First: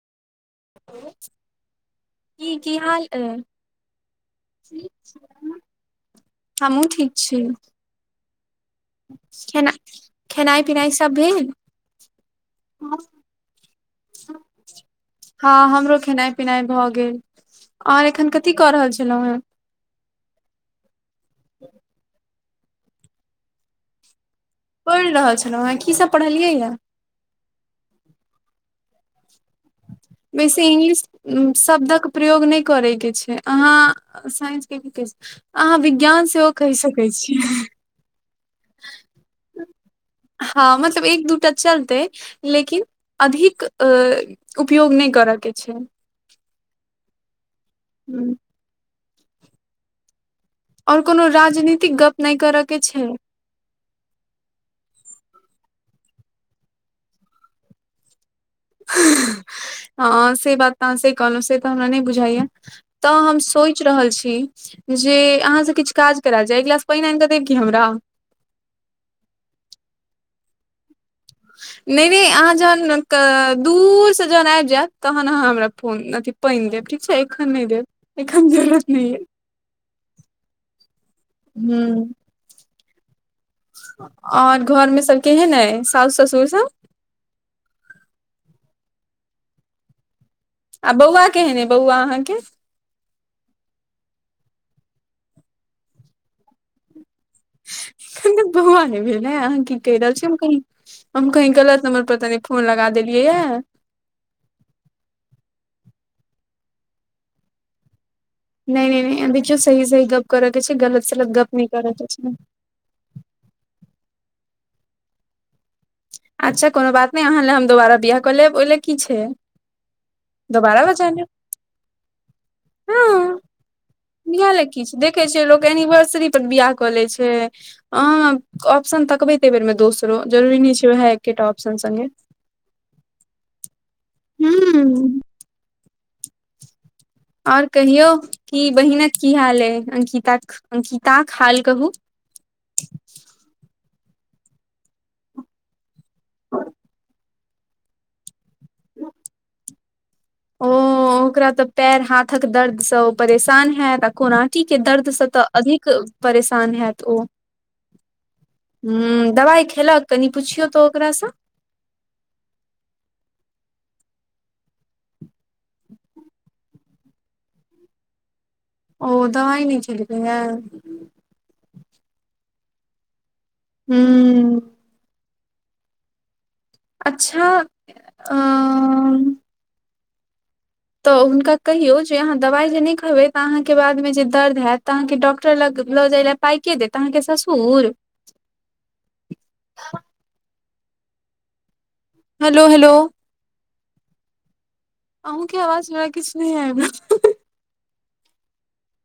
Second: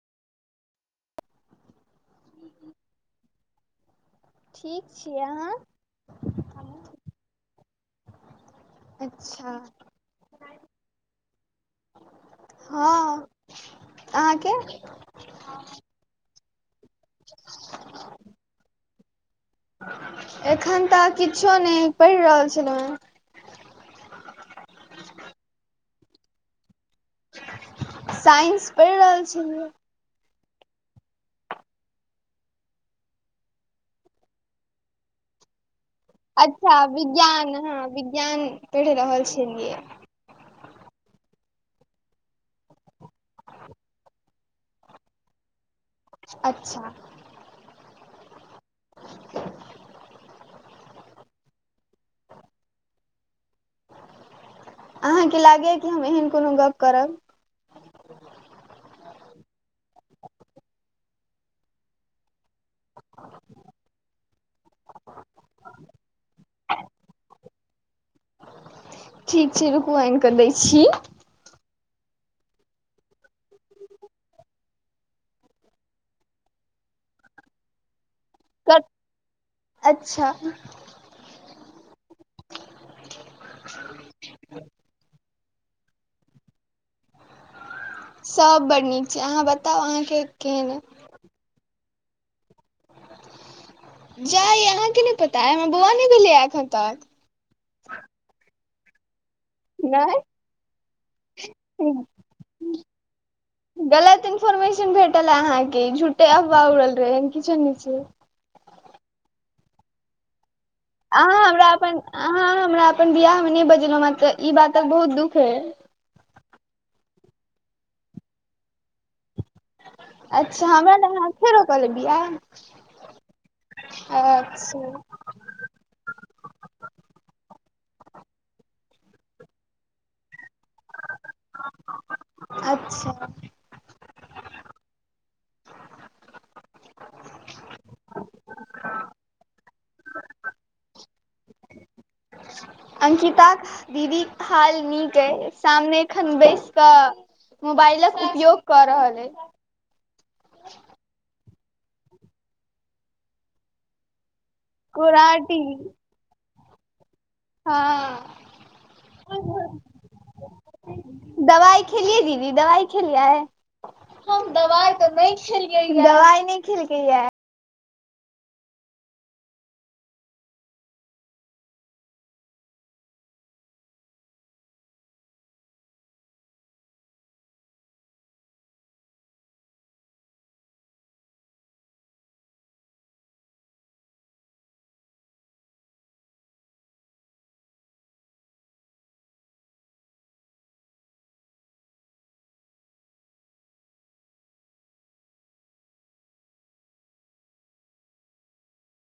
की की हाल अ ठीक छियै अहाँ हमू ठीक छी अच्छा खेनाय खेनाय खेनाइ पिनाइ सब भेल हँ अहाँके हँ हमरो खेनाइ पिनाइ भऽ गेल आर एखन कथी कऽ रहल छलहुँ एखन तऽ किछो नहि पढ़ि रहल छलहुँ हेँ पढ़ि रहल छलहुँ हेँ कीसभ पढ़लियैए हेँ साइंस पढ़ि रहल छी बेसी इंग्लिश शब्दक प्रयोग नहि करयके छै अहाँ साइंसके भी क आ वि अच्छा विज्ञान ह विज्ञान पढ़ि रहल छलीए हँ मतलब एक दूटा चलते लेकिन अधिक उपयोग नहि कर के छै अच्छा ह्म आओर कोनो राजनीतिक गप नहि करयके छै अहाँके लागैए कि हम एहन कोनो गप्प करब ह से बात तऽ अहाँ से कहलहुँ से तऽ हमरा नहि बुझाइया तऽ हम सोचि रहल छी जे अहाँसँ किछु काज कराल जाय एक गिलास पानि आनि कऽ देब कि हमरा [inaudible] ठीक छै रू आइन छीी ह नहि नहि अहाँ जहन दूर से जहन आबि जायत तहन अहाँ हमरा फोन अथी पानि देब ठीक छै एखन नहि देब एखन जरुरत नहि अए अच्छा हुँ आओर घरमे सभ केहन अइ साासु ससुर सभ सभ बड़ नीक छै अहाँ बताउ अहाँके केहन आ अइ बौआ केहन अइ बौआ अहाँके जा ये अहाँके नहि पता है हमर बौआ नहि भेलै एखन तक एखन तक बौआ नै भेल नहि अहाँ की कहि रहल छी नहि हम कही हम कही गलत नम्बर पर तनी फोन लगा देलियै य गलत इन्फोर्मेशन भेटल है अहाँके ई झूठे अफवा उड़ल रहे एहन किछो नै छै नहि नहि नहि देखियो सही सह गप करब अहाँ हमरा अपन अहाँ हमरा अपन बियाह मे नहि ब जेलौ आंहा पर इ बातक बहुत दुःख अए अच्छा कोनो बात नहि अहाँ लए हम दोबारा बिआह कऽ लेब ओहि लए की छै अच्छा दोबारा हमरा बजा लेल लेब अहा फ़ेरो क लेब बियाह नह ले किछु अच्छा देख छिय लोक एनिवर्स स्त्री पर बियाह कऽ ले छै अह ऑप्शन तकबे ते बेर में दोसरो जरूरी नहि छै ओहा एकेटा ऑप्शन से अच्छा हुँ और कहियौ कि बहिनक की हाल है अंकिताक अंकित टा खहाल कहू दीदी हाल नीक अय सामने एखन बैस क मोबाइलक उपयोग क रहले ओ ओकरा तऽ पैर हाथक दर्द से ओ परेशान हयत आ कोनाटी के दर्द से तऽ कोराटी अधिक परेश सन होयत ओ हँ हुँ दवाइ खेलक कनि पुछियो त ओकरा स दवाइ खेलियै दीदी दवाइ खै लिए है हम दबाइ तऽ नहि खेलियै दबाइ नहि खेलके य ओ दवाय नहि देलकै य‌ए हू अच्छा अ तऽ हुनका कहियो जे अहाँ दवाइ जे नहि खेबै तऽ अहाँके बादमे जे दर्द हैत तऽ अहाँके डॉक्टर लग पाई के देत अहाँ के ससुर हेलो हलो अहुके आवाज बड़ा किछु नहि है